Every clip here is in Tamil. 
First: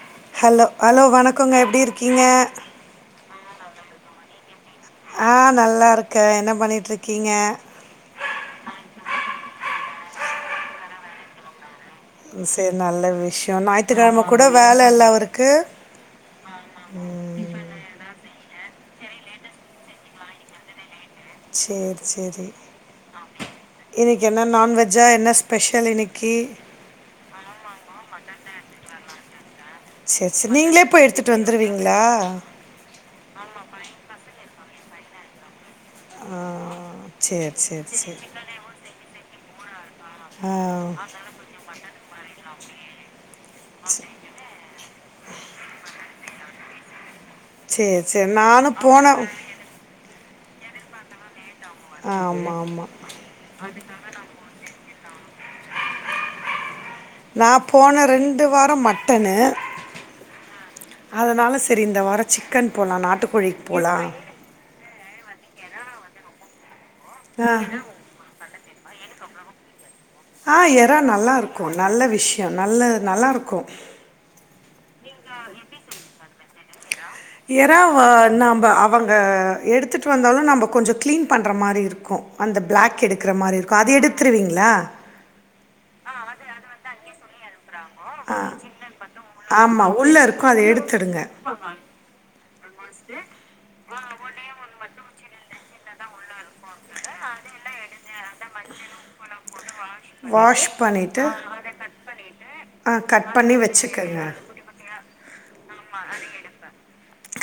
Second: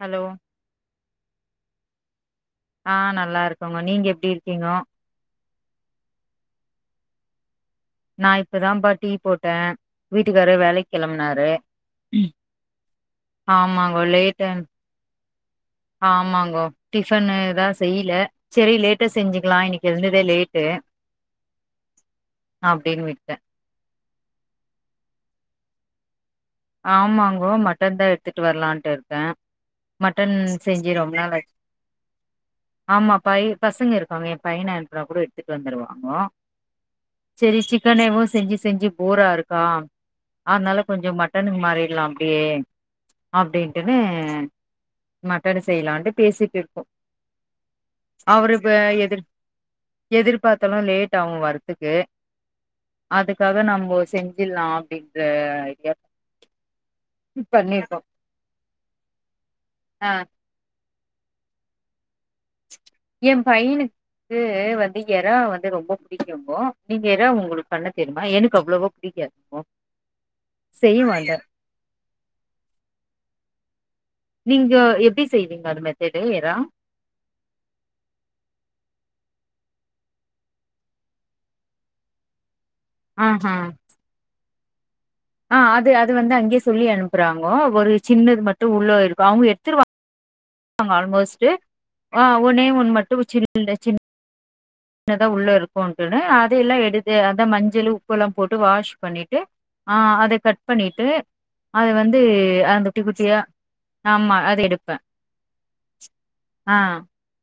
ஹலோ ஹலோ ஹலோ வணக்கங்க எப்டி இருக்கீங்க ஆ நல்லா இருக்கோங்க நீங்க எப்டி இருக்கீங்கோ ஆ நல்லா இருக்கே என்ன பண்ணிட்டு இருக்கீங்க நா இப்பதான்ப்பா டீ போட்டே வீட்டுக்காரு வேலைக்கு கெளம்புனாரு சேரி நல்ல விஷயோ ஆமாங்கோ ஞாயித்துக்கிழம லேட் கூட ஆ வேல இல்ல அவருக்கு ஆமாங்கோ டிஃபன்னு தா செய்ல சேரி லேட்டா செஞ்சுக்கலா இன்னைக்கு எழுந்ததே லேட்டு சேரி சேரி அப்டின்னு விட்டே இன்னைக்கு என்ன நான்வெஜ்ஜா என்ன ஸ்பெஷல் இன்னைக்கி ஆமாங்கோ மட்டன் தா எடுத்துட்டு வரலான்ட்டு இருக்கே சேர் மட்டன் சேர் நீங்களே செஞ்சு போய் ரொம்ப நாள் எடுத்துட்டு ஆச்சு வந்துருவீங்களா ஆமா பைய பசங்க இருக்காங்க என் பையன அனுப்புனா கூட எடுத்துட்டு வந்துருவா ங்கோ ஆ சரி செரி சரி சரி சிக்கன்னேவு செஞ்சு செஞ்சு போரா இருக்கா ஆ அதனால கொஞ்ச மட் டன் மாறிட்லா அப்டியே அப்டின்ட்டுன்னு அ மட்டட செய்யலான்ட்டு பேசிட்டு இருக்கோ செரி செரி அவரு இப்ப நானும் போன எதிர் எதிர்பாத்தாலு லேட் ஆகு வரத் துக்கு ஆமாம் ஆமாம் அதுக்காக நம்மோ செஞ்சில்லா அப்டின்ற ஐடியா நா பண்ணிருக்கோ போன ரெண்டு வாரோ மட்டனு ஆ அதுனால செரி இந்த வாரோ சிக்கன் போலா நாட்டுக்கோழிக்கு போலா இங்க வந்து எறா வந்து ரொம்ப புடிக்கு நீங்க எறாவ ஆ உங்களுக்கு பண்ண தெரியமா எனக்கு அவ்ளவோ புடிக்காது ஆ ஏறா நல்லாருக்கு நல்ல விஷ்யோ நல்ல நல்லாருக்கு நீங்க எப்டி செய்வீங்க அது மெத்தடு ஏறா எறாவா நம்ப அவங்க எடுத்துகிட்டு வந்தாலு நம்ம கொஞ்சோ க்ளீன் பண்ணுற மாரி இருக்கு அந்த ப்ளாக் எடுக்குற ஆஹா மாரி இருக்கு அது எடுத்துருவீங்களா ஆ அது அது வந்து அங்கேயே சொல்லி அனுப்புறாங்கோ ஒரு சின்னது மட்டு உள்ள இருக்கு அவுங்க எடுத்துருவா ஆமா. உள்ள இருக்கும் அத ங்க எடுத்துடுங்க. ஆல்மோஸ்டு ஆ ஒன்னே ஒன்னு மட்டு ச்சு இல்லே சின் அதுதா உள்ள இருக்குடனே அது எல்லா எடுத்து அத மஞ்சளு உப்பெல்லா போட்டு வாஷ் பண்ணிட்டு ஆ அத கட் பண்ணிட்டு அது வந்து ஆ குட்டி கட் குட்டியா பண்ணி வச்சுக்கங்க. ஆமா அது எடு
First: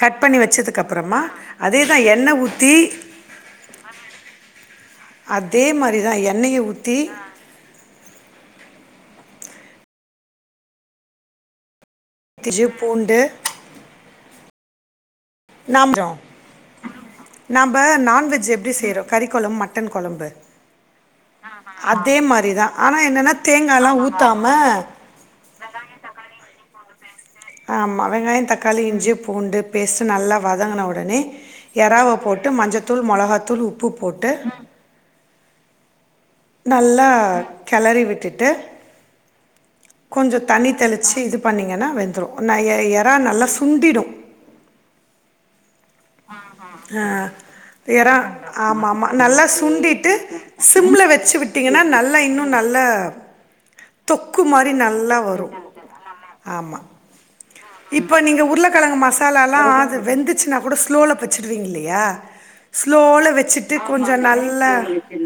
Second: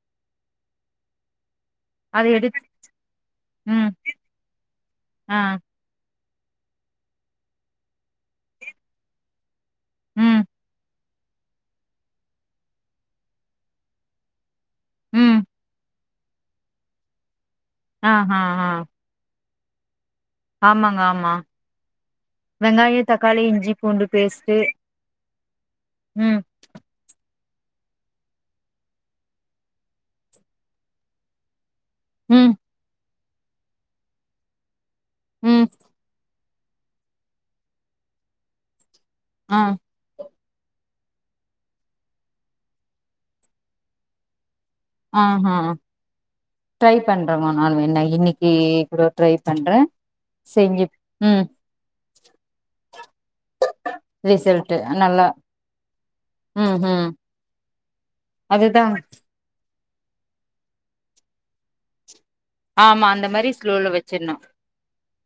கட் பண்ணி வச்சதுக்கு அப்றோமா அதேதா அத எண்ணெ எடுத் ஊத்தி ம் ஆ அதே மாரிதா எண்ணெய ஊத்தி ம் திஜு பூண்டு ம் நாம்ஜோ நாம்ப ஆ ஆ நான்வெஜ் ஆ எப்டி செய்றோ கறி கொழம்பு மட்டன் கொழம்பு ஆமாங்க ஆமா அதே மாரிதா ஆனா வெங்காய என்னன்னா தக்காளி இஞ்சி தேங்கால்லா பூண்டு ஊத்தாம பேஸ்ட்டு ம் ஆமா வெங்காயோ தக்காளி இஞ்சி பூண்டு பேஸ்டு நல்லா வதங்கின உடனே எறாவ போட்டு ம் மஞ்சதூள் மொளகாதூள் உப்பு போட்டு ம் நல்லா கெளறி விட்டுட்டு அம் கொஞ்சோ தண்ணி தெளுச்சு இது பண்ணிங்கனா வெந்துரு ந எ எ எறா நல்லா சுண்டிடு ஆ கா ஆ ஹ அ எறா இன்னைக்கு ஆமா கூட ஆமா ட்ரை நல்லா பண்றே சுண்டிட்டு செஞ்சு சிம்ல வச்சு ம் விட்டி ஏனா நல்லா இன்னு நல்ல தொக்கு மாரி நல்லா வரு ம் ஆமா ம் இப்போ நீங்க அதுதா உருளகெழங்கு மசாலாலா அது வெந்து சிங்னா கூட ஸ்லோல வச்சுடுவீங்க இல்லையா ஆமா அந்த ஸ்லோல மாரி வச்சுட்டு ஸ்லோல கொஞ்சோ வச்சிர்ணு நல்லா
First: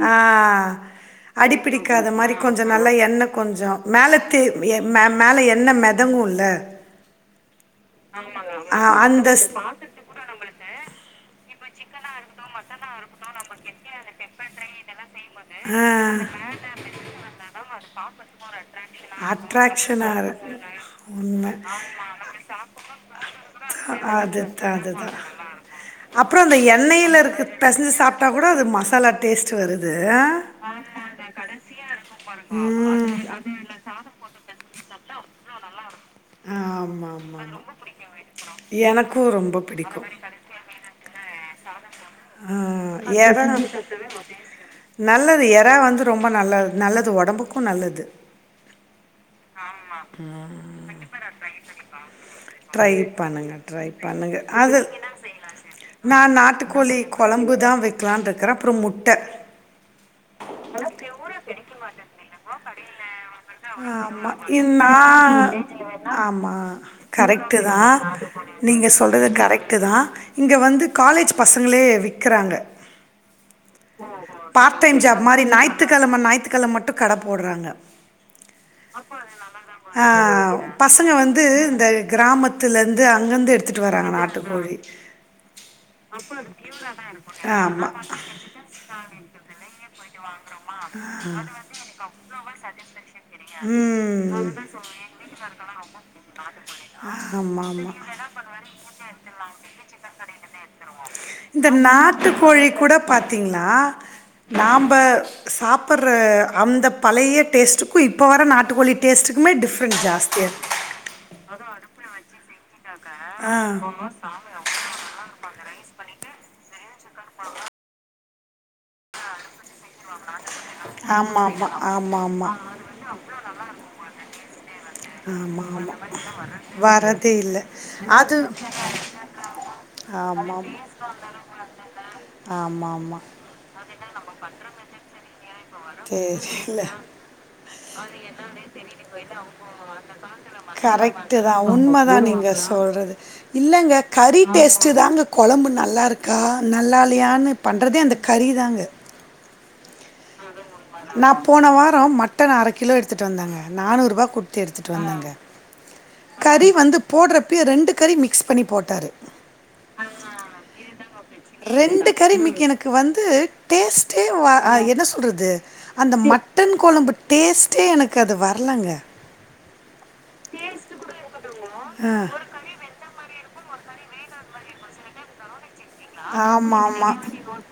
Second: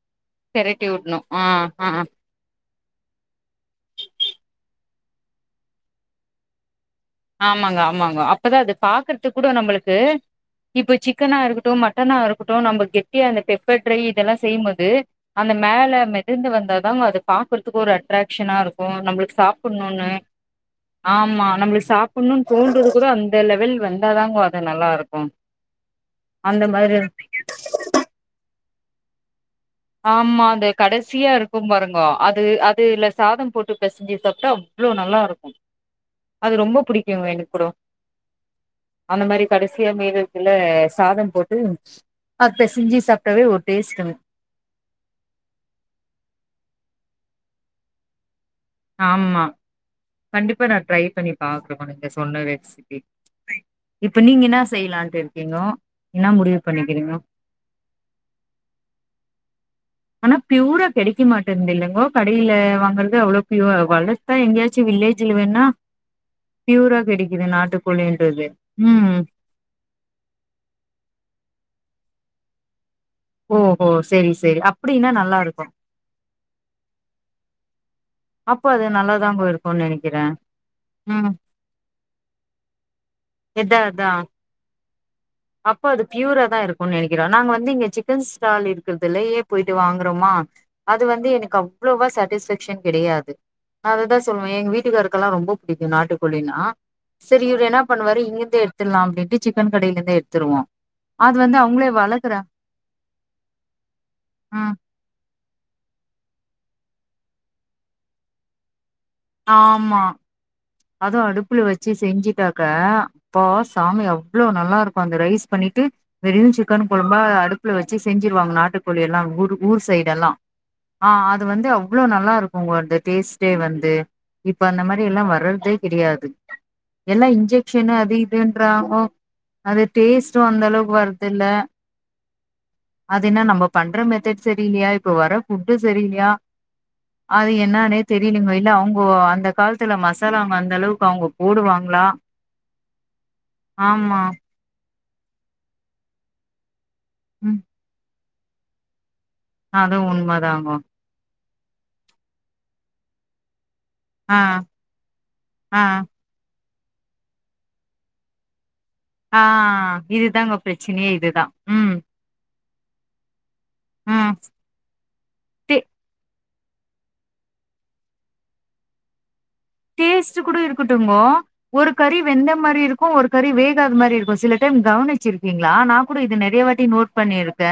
ஆ பெரட்டி வுட்ணு ஆ ஆ அடிபிடிக்காத மாரி கொஞ்சோ நல்லா எண்ணெ கொஞ்சோ மேல தே எ மே மேல எண்ணெ மெதங்குல்ல ஆமாங்க ஆமாங்க அப்பதா அது பாக்குறது அந்த ஸ் கூட நம்மளுக்கு இப்ப சிக்கனா இருக்கட்டு மட்டனா இருக்கட்டு நம்ம கெட்டியா அந்த பெப்பர் ட்ரை இதெல்லா செய்யும்போது அந்த மேல மெதர்ந்து வந்தாதாங்க அத பாக்குறதுக்கு ஒரு அட்ராக்ஷனா இருக்கு நம்மளுக்கு அட்ராக்ஷனா இருக்கும் சாப்புனுனு அட்ராக்ஷனா இருக்கு ஆமா உண்ம நம்மளுக்கு சாப் பொண்ணு தோன்றது கூட அந்த லெவல் வந்தாதாங்க அது அதுதான் நல்லா அதுதான் இருக்கும் அப்புறம் அந்த எண்ணெயில இருக்கு பெசஞ்சு சாப்பிட்டா கூட அது மசாலா டேஸ்ட் வருது ஆமா அந்த கடைசியா இருக்கும் பாருங்க அது அது ல சாதம் போட்டு பசைஞ்சு சாப்பிட்டோ இவ்வளவு நல்லா இருக்கும் அது ரொம்ப ஆமா பிடிக்கும்ங்க ஆமா எனக்கு கூட அந்த எனக்கும் மாதிரி ரொம்ப கடைசியா பிடிக்கும் மீதக்குள்ள சாதம் போட்டு அப்ப ஆ பேசஞ்சு சாப்பிட்டவே எறா ஒரு டேஸ்ட்க்கு நல்லது எரா வந்து ரொம்ப நல்ல நல்லது உடம்புக்கும் நல்லது ஆமா கண்டிப்பா நான் ட்ரை பண்ணி பாக்குறே நீங்க சொன்ன ட்ரை ரெசிபி பண்ணுங்க ட்ரை இப்ப பண்ணுங்க நீங்க என்ன அது செய்யலான்ட்டு இருக்கீங்கோ என்ன நான் முடிவு நாட்டுக்கோழி பண்ணிக்கிறீங்கோ குழம்புதான் வைக்கலாம் இருக்கறேன் அப்றம் முட்டை ஆனா பியூரா கிடைக்க மாட்டேந்தது இல்லலைங்கோ கடையில வாங்குறது அவ்வளோ பியூரு அவ என் நா ஆமா பியூரா கெடைக்குது கரெக்ட் தான் நாட்டுக்கோழின்றது நீங்க ம் சொல்றது கரெக்ட் கரெக்ட் தான் இங்கே வந்து காலேஜ் பசங்களே விக்கிறாங்க ஓஹோ செரி செரி பார்ட் டைம் அப்டின்னா ஜாப் நல்லா மாதிரி இருக்கு ஞாயித்து க்கிழமை ஞாயித்துக்கிழமை மட்டும் கடை போடுறாங்க அப்போ அது நல்லாதான் இருக்கும் அஹ் பசங்க வந்து இந்த கிராமத்துலேருந்து அங்கேருந்து எடுத்துகிட்டு வராங்க நாட்டுக்கோழி அப்போ அது பியூரா தான் இருக் ஒ நினைக்கிறோம் நாங்க வந்து கும் நினைக்கிற இங்க ஆமா சிக்கன் ஸ்டால் இருக்கிறதுலயே போயிட்டு வாங்கறோமா அது வந்து எனக்கு அவ்ளவா சாட்டிஸ்பேக்ஷன் கிடையாது நான் அததான் ம் சொல்லுவேன் எங்க வீட்டுக்காருக்கெல்லாம் ரொம்ப பிடிக்கும் நாட்டுக்கோழினா ஆ ஆமா ஆமா இங்க இருந்து எடுத்துடலாம் அப்படின்ட்டு சிக்கன் கடைலேந்து எடுத்துடுவோம் இந்த நாட்டுக்கோழி கூட பார்த்திங்கன்னா ம் நாம்ப சாப்படுற அந்த பழைய டேஸ்ட்டுக்கும் இப்ப வர நாட்டுக்கோழி டேஸ்டுக்குமே டிஃப்ரண்ட் ஜாஸ்தியா இருக்கு அதுவும் அடுப்புல வச்சு செஞ்சுட்டாக்க அப்பா சாமி அவ்வளவு நல்லா இருக்கும் அந்த ரைஸ் பண்ணிட்டு வெறியும் சிக்கன் குழம்பா அடுப்புல வச்சு செஞ்சிருவாங்க நாட்டுக்கோழி எல்லாம் ஊர் ஊர் சைடு எல்லாம் ஆ ஆஹ் ஆமா அது வந்து அவ்வளவு ஆமா ஆமா நல்லா இருக்கும் உங்க அந்த டேஸ்ட்டே வந்து இப்ப அந்த மாதிரி எல்லாம் வரது ஆமா தே ஆமா ஆமா கிடையாது வரதே எல்லாம் இல்ல இன்ஜெக்ஷனு அது இதுன்ராங்கோ அது டேஸ்ட் ஆமா அந்த அளவுக்கு வருரதுல்ல ஆமா ஆமா என நம்ம பண்ற மெதட் சரி இல்லையா இப்போ வர ஃபுட்டு சரியிலையா தெரியல அது என்னானே தெரியலங்க இல்ல அவங்க அந்த காலத்துல மச கரெக்ட் தான் உண்மைதான் நீங்க சொல்றது இல்லங்க ஆமா கறி டேஸ்ட்டு தாங்க குழம்பு நல்லா இருக்கா நல்லாலயான்னு ம் பண்றதே அந்த கறி தாங்க அதுவும் உண்மை தாங்கோ நான் போன வாரம் மட்டன் அரை கிலோ எடுத்துட்டு வந்தேங்க நானூறு ரூபா ஆ குடுத்து எடுத்துட்டு வந்தாங்க ஆ கறி வந்து போடுறப்பயே ரெண்டு கறி மிக்ஸ் பண்ணி போட்டாரு ஆ இதுதாங்க பிரச்சனையே இதுதான் உம் கரிமிக்கு எனக்கு வந்து டேஸ்ட்டே ம் வா என்ன சொல்கிறது டே மட்டன் கொழம்பு டேஸ்ட்டே எனக்கு அது வரலங்க டேஸ்ட் கூட இருக்கட்டுங்கோ ஒரு கறி வெந்த மாரி இருக்கு ஒரு கறி வேகாத மாரி இருக்கு சில டைம் கவனிச்சு இருப்பீங்ளா நா கூட இது நெறய ஆமா வாட்டி ஆமா நோட் பண்ணிருக்க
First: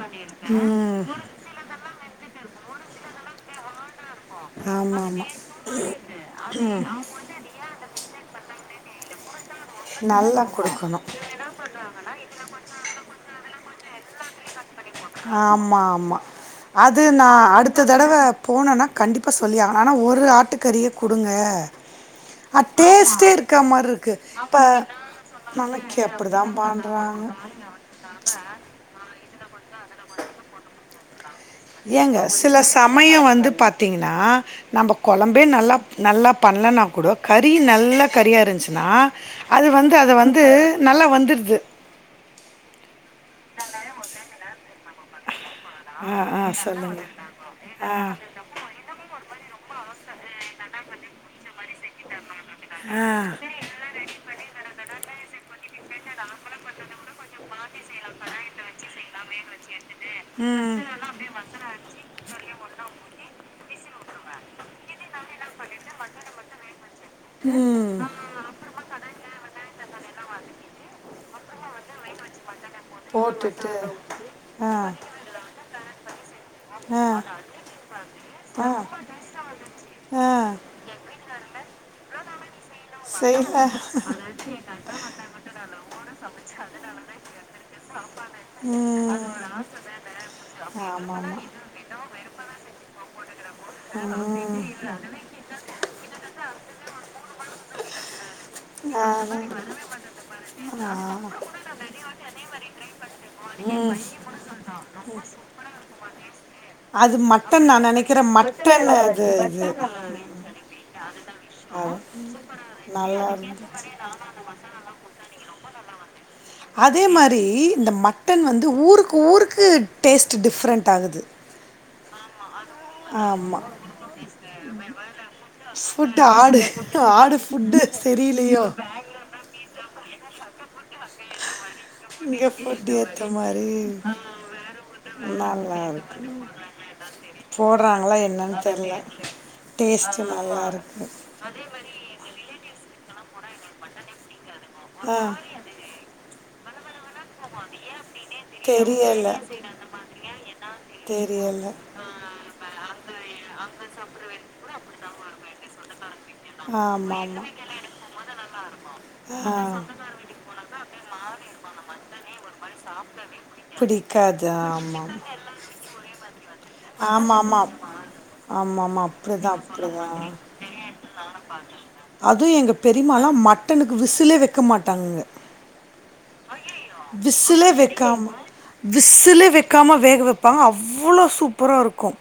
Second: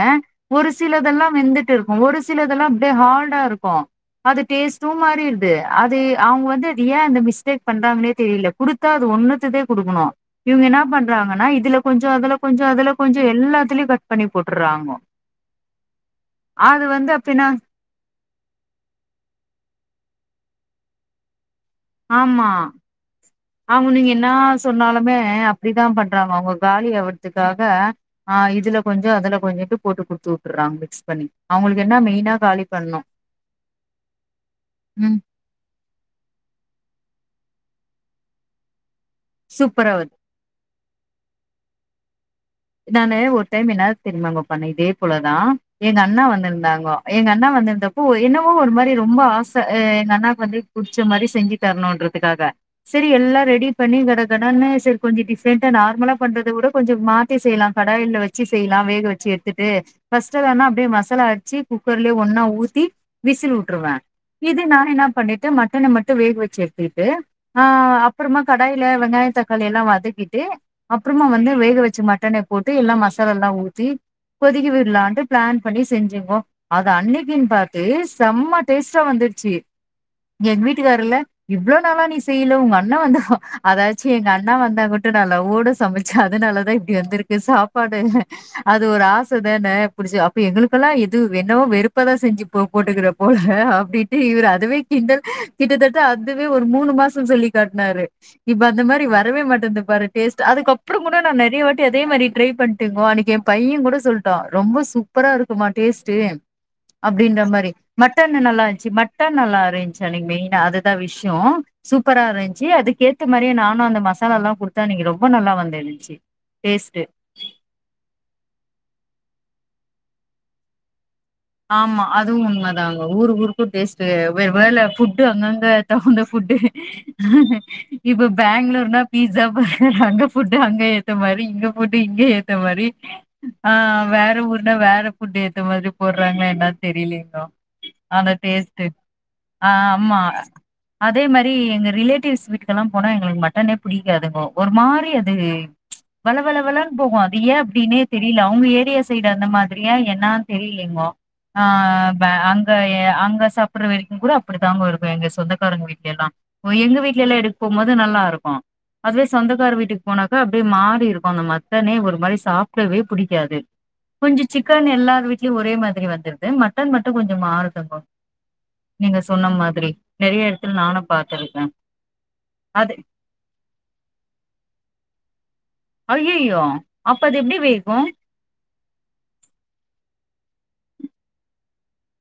ஒரு ம் சிலதெல்லா வெந்து ட்டு இருக்கு ஒரு சிலதெல்லா அப்டியே ஹார்டாருக்கு அது டேஸ்ட்டு ஆமா ஆமா மாறிருது அது அவங்க வந்து அது ஏ அந்த மிஸ்டேக் பண்றாங்களே தெரில குடுத்தா அது ஒன்னுத்ததே குடுக்கணு நல்லா இவங்க என்ன கொடுக்கணும் பண்றாங்கன்னா இதுல கொஞ்சோ அதுல கொஞ்சோ அதுல கொஞ்சோ எல்லாத்துலயு கட் பண்ணி போட்டுறாங்கோ ஆமா ஆமா அது வந்து நா அப்டின்னா அடுத் ததடவ போணன்னா கண்டிப்பா சொல்லி ஆ ஆனா ஒரு ஆட்டுக்கறியே குடுங்க ஆமா அ டேஸ்ட்டே இருக்க அவங்க மாதிரி நீங்க இருக்குது என்னா இப்போ சொன்னாலுமே அப்டிதா நாளைக்கு அப்படி பண்றாங்க தான் அவங்க காலி பண்ணுறாங்க ஆவ்ரதுக்காக ஆ இதுல கொஞ்சோ அதுல கொஞ்சோ போட்டு குடுத்து உட்டுறாங்க மிக்ஸ் பண்ணி அவங்களுக்கு என்ன ஏங்க மெயினா சில காலி பண்ணு சமய வந்து பாத்தீங்ன்னா நம்ம ம் கொழம்பு ப்டியே நல்லா நல்லா பண்லனா கூட கறி நல்ல கறியா இருந்ச்சுனா அது சூப்பரா வந்து வருது அத வந்து நல்லா வந்துர்து நானு ஒரு டைம் என்னாது தெரியுமாங்க பண்ண இதே போலதா எங்க ஆ அண்ணா ஆ வந்திருந்தாங்கோ சொல்லுங்கள் எங்க அண்ணா ஆ வந்திருந்தப்போ என்னா ப்போ ஒரு மாரி ரொம்ப ஆச எங்க அண்ணாக்கு வந்து புடிச்ச மாரி செஞ்சு தரணுன்றதுக்காக செரி எல்லா ஆ ரெடி பண்ணி கடகடன்னு செரி கொஞ்சோ டிஃப்ரெண்டா நார்மலா பண்றத விட கொஞ்சோ மா தி செய்லா கடாயில வச்சு செய்லா வேக வச்சு எடுத்துட்டு ஃபர்ஸ்ட் வேணா ம் அப்டியே மசாலா அரச்சு குக்கர்லே ஒன்னா ஊத்தி விசில் உட்ருவ இது நானு என்னா பண்ணிட்ட மட்டன மட்டு வேக வச்சு எடுத்துட்டு ஆ ம் அப்றமா கடாயில வெங்காய தக்காளியல்லா வதக்கிட்டு அப்றமா வந்து வேக வச்சு மட் ட்டன போட்டு எல்லா மசாலால்லா போட்டுட்டு ஊத்தி கொதிக்க ஆ விடலான்ட்டு பிளான் பண்ணி செஞ்செங்கோ அது ஆ அன்னக்குனு பாத்து செம்ம டேஸ்டா வந்துருச் சு ஆ எங் வீட்டுக்காருல இவ்ளோ நாளா நீ செய்யல உங்க அண்ணா வந்து செய் ஆ அதாச்சு எங்க அண்ணா வந்தா மட்டு நல்லா லவ்வோட சமைச்ச அதனாலதா இப்டி வந்திருக்கு சாப்பாடல அது ஒரு ம் ஆச தான புடிச்சு அப்ப எங்களுக்கல்லா எது ஆமாம் என்னவோ வெறுப்பாதா செஞ்சு போ போட்டுக்கிற போல அப்டின்ட்டு இவரு அதுவே கிண்டல் கிட்டத்தட்ட அதுவே ஒரு மூணு மாச சொல்லி காட்னாரு இப்ப அந்த ஆ மாரி வரவே மாட்டேந்து பாரு டேஸ்ட் அதுக்கு அப்றோ கூட நா நெறய வாட்டி அதே மாரி ட்ரை பண்டேங்கோ அன்னக்கு என் பைய கூட சொல்ட்டா ரொம்ப சூப்பரா இருக்குமா டேஸ்ட்டு அது அப்டின்ற மட்டன் மாரி நா நெனைக்கிறே மட்டன் நல்லா இருன்ச்சு அது மட்டன் நல்லா இது இருன்ச்சு அன்னக்கு மெயினா அதுதா விஷ்யோ சூப்பரா இருன்ச்சு நல்லா அதுக்கேத்த மாரியே இருந்து நானு அந்த மசாலால்லா குடுத்த அன்னக்கு ரொம்ப நல்லா வந்திருந்துச்சு அதே மாரி இந்த மட்டன் வந்து ஊருக்கு ஊருக்கு டேஸ்ட் டிஃப்ரெண்ட் ஆகுது ஆமா அதுவு உண்ம தாங்க ஊரு ஆமா ஊருக்கு டேஸ்டு வே வேற ஃபுட்டு அங்கங்க ஃபுட் தகுந்த ஃபுட்டு ஆடு ஆடு ஃபுட்டு இப்ப சரியில்லையோ பேங்ளூர்னா பீஸா பர்கர் அங்க ஃபுட்டு் அங்க ஏத்த மாரி இங்க ஃபுட்டு் இங்க ஏத்த மாரி ஃபுட் ஏத்த மாரி ஆ வேற ஊர்னா வேற ஃபுட்டு் ஏத்த நல்லா மாரி இருக்கு உட்றாங்ளா என்னன் தெரிலங்கோ போடுறாங்களா ஆனா என்னன்னு டேஸ்ட்டு தெர்ல ஆமா டேஸ்ட்டு நல்லா இருக்கு அதே மாரி எங்க ரிலேட்டிவ்ஸ் வீட்டுக்கெல்லா போனா எங்களுக்கு மட்டனே புடிக்காதுங்கோ ஒரு மாரி ஆ அது வள வள வளன் போகு அது ஏ அப்டின்னே தெரியல அவங்க ஏரியா தெரியல சைடு அந்த மாதிரியா என்னான் தெரி தெரியல ஆ அங்க அ அங்க சாப்டுற வரைக்கு கூட அப்டித்தாங்கோ இருக்கு எங்க சொந்தக்காரங்க வீட்லைல்லா ஓ எங்க ஆமா வீட்லைல்லா ஆமா எடுக் போது நல்லா இருக்கு அதுவே ஆ சொந்தக்கார வீட்டுக்கு போனாக்க அப்டியே மாறி இருக்கும் அந்த மட்டனே ஒரு மாரி ஷ் சாப்பிடவே புடிக்காது பிடிக்காது கொஞ்சம் சிக்கன் ஆமாம் எல்லார் வீட்லயு ஒரே மாதிரி வந்துருது மட் டன் ஆமாம் மட்டும் கொஞ்ச ஆமாம் மாறுதுங்கோ ஆமாம் ஆமாம் நீங்க சொன்ன அப்படிதான் மாதிரி அப்படிதான் நெறைய எடத்துல நானு பாத்துருக்கே அதுவு எங்க அது பெரிமாலா மட்டனுக்கு விசுலே வக்க மாட்டாங்க ஐயையோ அப்ப அது எப்டி விசில வேகும் வக்காம விசுலே வக்காம வேக வப்பாங்க அவ்ளோ சூப்பராக இருக்கும்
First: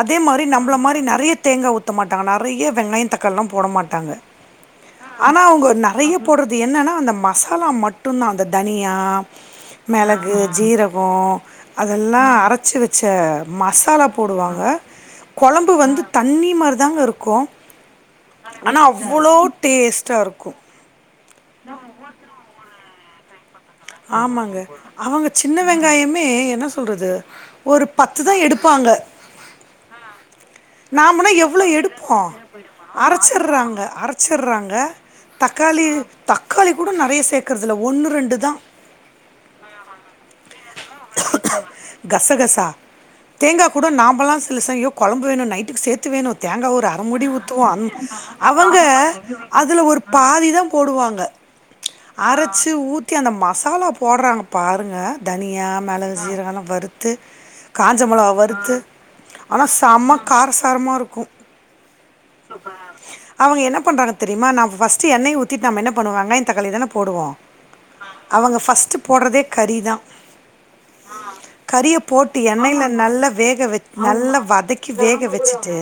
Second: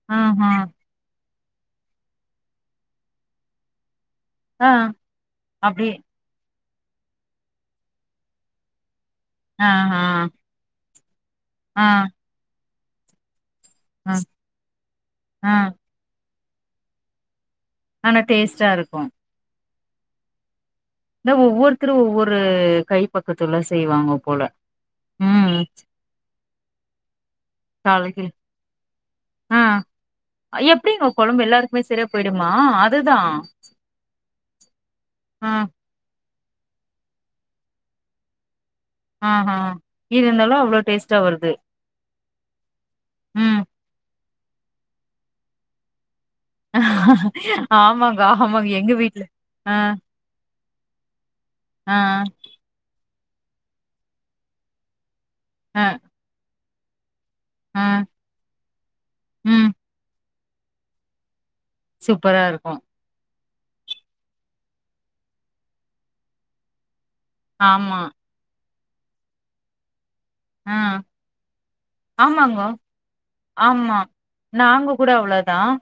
அதே மாரி ஆஹா நம்மள மாரி நெறைய தேங்கா ஊத்த மாட்டாங்க நெறைய வெங்காய தக்காளிலா போட மாட்டாங்க ஆ ஆனா அவங்க அப்டி நெறைய போடுறது என்னனா அந்த மசாலா மட்டுதா அந்த தனியா ஆஹா மெளகு ஜீரக ஆ அதெல்லா அரச்சு வச்ச மச மசாலா ஆ போடுவாங்க ஆ கொழம்பு வந்து தண்ணி மாரி தாங்க இருக்கு ஆனா டேஸ்ட்டா ஆனா இருக்கும் அவ்வளோ டேஸ்டா இருக்கும் என்ன ஒவ்வொருத்தரு ஒவ்வொரு கை பக்கத்துல செய்வாங் ஆமாங்க அவங்க சின்ன வெங்காயமே என்ன சொல்றது ஒரு பத்து காலைக்கு தா எடு ப்பாங்க ஆ எப்டிங்க நாமனா கொழம்பு எவ்ளோ எல்லாருக்குமே சரியா எடுப்போ போயிடுமா அதுதான் அரச்சிற்றாங்க அரச்சிற்றாங்க ஆ தக்காளி தக்காளி கூட நிறைய சேர்க்கறது இல்ல ஒன்னு ரெண்டு தான் ஆஹா இருந்தாலும் அவ்ளோ டேஸ்ட்டா வருது கச கசா ம் தேங்கா கூட நம்பலாம் சில ச ஐயோ குழம்பு வேணும் நைட்டுக்கு சேர்த்து வேணும் தேங்காய் ஒரு அரைமுடி ஊற்றுவோ அ ஆமாங்க ஆமாங்க அவங்க எங்க வீட்ல ஆ அதுல ஒரு பாதி தான் போடுவாங்க ஆ அரைச்சி ஊற்றி அந்த மசாலா போடுறாங்க பாருங்க தனியா ஆ மிளகு சீரக எல்லாம் வருறுத்து த்து ஆ காஞ்சமளகா வறுத்து ஆனா ம் சம்ம காரசாரமா இருக்கும் சூப்பரா இருக்கும் அவங்க என்ன பண்றாங்க தெரியுமா ந பஸ்ட் எண்ணெய் ஊத்திட்டு நம்மன பண்ணுவாங்க இந்த தக்காளி தானே போவோம் ஆமா அவங்க பஸ்ட்ட் போடுறதே கறி தான் ஆ கரிய போட்டு ஆமாங்கோ எண்ணெய்ல இரு நல்லா வேக வத ஆமா நல்லா வதக்கி வேக வச்சுட்டு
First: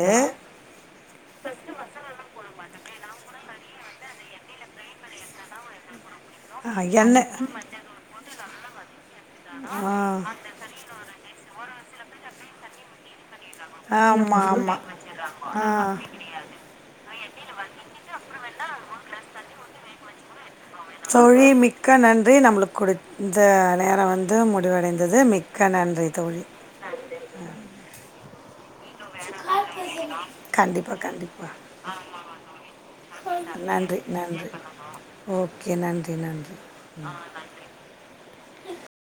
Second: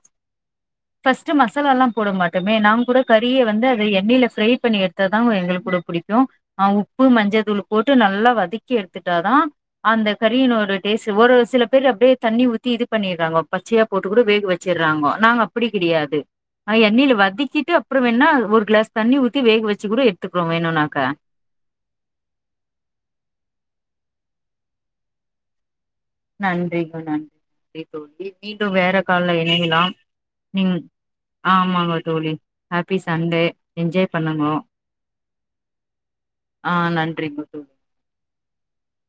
ஃபர்ஸ்ட்ட் மசாலால்லாம் போட மாட்டுமே நங்க கூட கறியை வந்து அதை எண்ணெயில ஃப்ரை பண்ணி எடுத்த தான் எங்களுக்கு கூட பிடிக்கும் ஆ உப்பு மஞ்சள் தூள் போட்டு நல்லா வதக்கி எடுத்துட்டாதான் ஆ அந்த கறினோட ட ஒரு சில பேர்ல அப்படியே தண்ணி ஊத்தி இது பண்ணிறாங்க பச்சையா போட்டு கூட ஆமா வேக ஆமா வச்சிடுறாங்க நாங்க ஆ அப்படி கிடையாது எண்ணயில வதக்கிட்டு அப்புறம் வேணா ஒரு கிளாஸ் தண்ணி ஊத்தி வேக வச்சு கூட எடுத்துக்கிறோம் வேணும் மொழி மிக்க நன்றி நம்மளுக்கு கொடுத்து இந்த நேரம் வந்து முடிவடைந்தது மிக்க நன்றி தோழி நன்றி நன்றி நன்றி தோழி மீண்டும் வேற கால இணைையலாம் நீ கண்டிப்பா கண்டிப்பா ஆ ஆமாங்க தோழி ஹாப்பி சண்டே நன்றி என்ஜாய் நன்றி பண்ணுங்க ஓகே நன்றி நன்றி நன்றிங்க தோழி